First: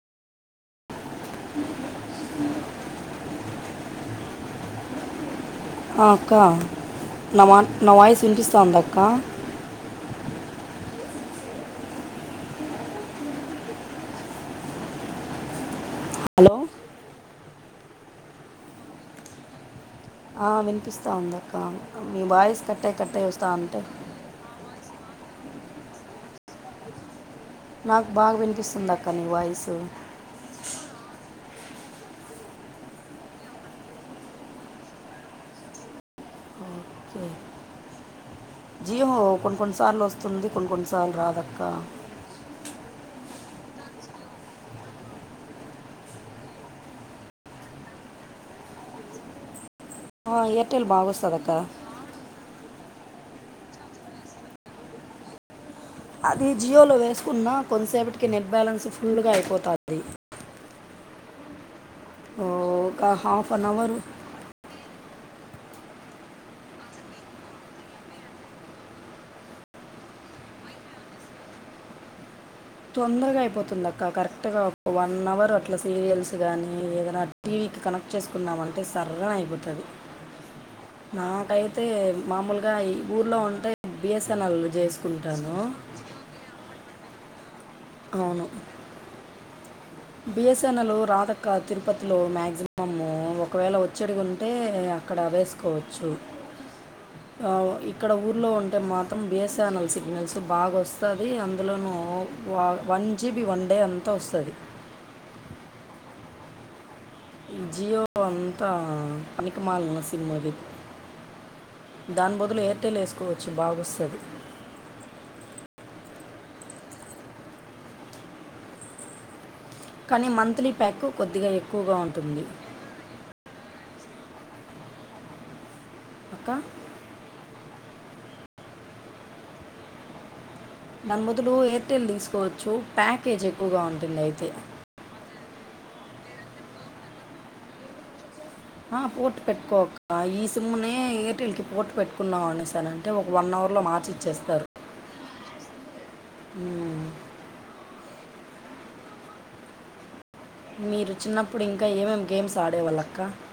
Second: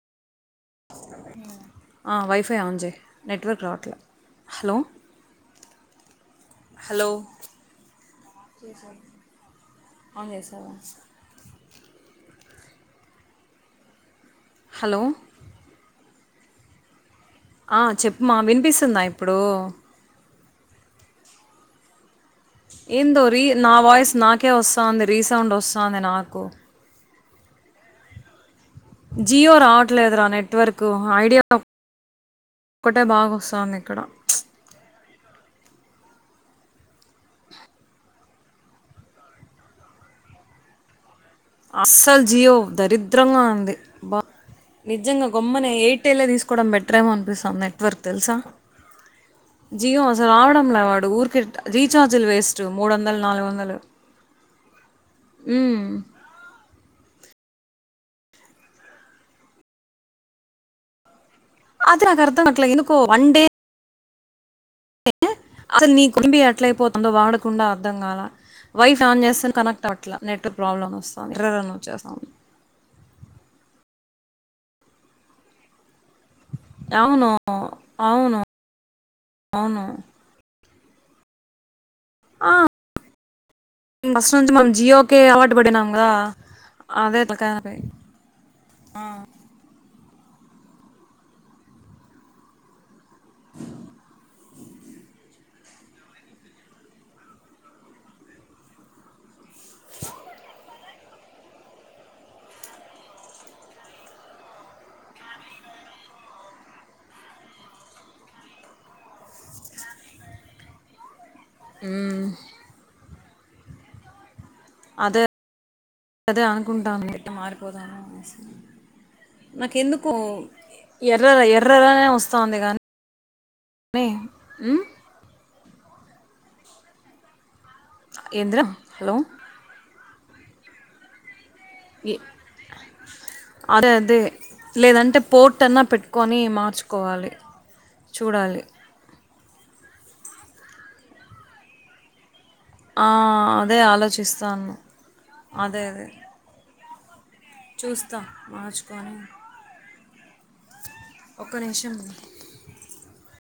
hello ఆ అక్క hello నా మా నా వాయిస్ వినిపిస్తాంద అక్క అవు సార్ హలో హలో ఆ చెప్పుమా వినిపిస్తుందా ఇప్పుడు ఆ వినిపిస్తా ఉందక్క మీ వాయిస్ కట్టే కట్టే ఏందో రీ వస్తూ నా ఉంటే వాయిస్ నాకే వస్తది రీసౌండ్ వస్తది నాకు నాక్ బాగ వినిపీస్ జియో రావట్లేదురా నెట్వర్క్ ఐడియా ఒక్కటే బాగోస్థాంది ఇక్కడ జీవో కొన్ని కొన్ని సార్లు వస్తుంది కొన్ని కొన్ని సార్లు రా అస్సలు జియో దరిద్రంగా ఉంది బా నిజంగా గమ్మన ఎయిర్టెలే తీసుకోవడం బెటర్ేమో అనిపిస్తాంది నెట్వర్క్ తెలుసా జియో అసలు ఆ, రావడం లే ఎయిర్టెల్ బాగా వాడు వస్తుంది ఊరికి అక్క రీఛార్జీలు వేస్ట్ మూడు వందలు నాలుగు వందలు మ్ అది జియోలో వేసుకున్నా కొంతసేపటికి నెట్ బ్యాలెన్స్ ఫుల్గా అయిపోతంది అదే నాకు అర్థంకట్లే ఎందుకు ఒక one day half an hour అసలు నీ కుంబి ఎట్లయిపోతుందో వాడకుండా అర్ధం కాలే వైఫై ఆన్ చేస్తే కనెక్ట్ అవ్వట్లా నెట్వర్క్ ప్రాబ్లమ్ వస్తుంది ఎర్రర్ అని వచ్చేస్తాంది తొరగా అయిపోతుంది అక్క కరెక్ట్ గా ఒక వన్ అవర్ అట్లా సీరియల్స్ కానీ ఏదైనా అవును టీవీకి కనెక్ట్ అవును చేసుకున్నామంటే సర్ నై నేపోతది అవును నా కై తే ఆ, మామూలుగా ఈ ఊర్లో ఉంటే ఫస్ట్ నుంచి బిఎస్ఎన్ఎల్ మనం జియోకే అలవాటు చేసుకుంటాను పడినాం కదా అదే కా రి అవును ఆ బిఎస్ఎన్ఎల్ రాదక్క తిరుపతిలో మాక్సిమమ్ ఒకవేళ వచ్చేటివి ఉంటే అక్కడ వేసుకోవచ్చు ఆ ఇక్కడ ఊర్లో ఉంటే మాత్రం బిఎస్ ల్ సిగ్నల్స్ బాగోస్ స్తది అందులోనూ వన్ జీబీ వన్ డే అంతా వస్తది ఈ జియో అంతా పనికిమాలీన సిమ్మది దాని బదులు ఎయిర్టెల్ వేసుకోవచ్చు బాగొస్తది అదే అదే అనుకుంటాంటి మారిపోదాము అనేసి నాకెందుకో కానీ మంత్లీ ప్యాక్ ఎర్రర్ కొద్దిగా ఎక్కువగా ఎర్రరనే వస్త ఉంటుంది ఉంది గా ని మ్ అక్క ఏంద్ర హలో నమ్మో దులు ఎయిటెల్ తీసుకోవచ్చు ప్యాకేజ్ ఎక్కువగ అదే అదే ఉంటుంది అయితే కొని మార్చుకోవాలి చూడాలి ఆ పోర్టు పెట్టుకో అక్క ఈ సిమ్ముని ఎయిర్టెల్ కి పోర్టు పెట్టుకున్నావన్ స్త ఆ, నంటే ఒక వన్ అవర్ అదే లో మార్చి ఇచ్చేస్తారు ఆలోచిస్తాను అదే అదే మ్ చూస్తా మార్చుకోని మీరు చిన్నప్పుడు ఇంకా నిమిషం ఏమేమి గేమ్స్ ఆడేవాళ్ళక్క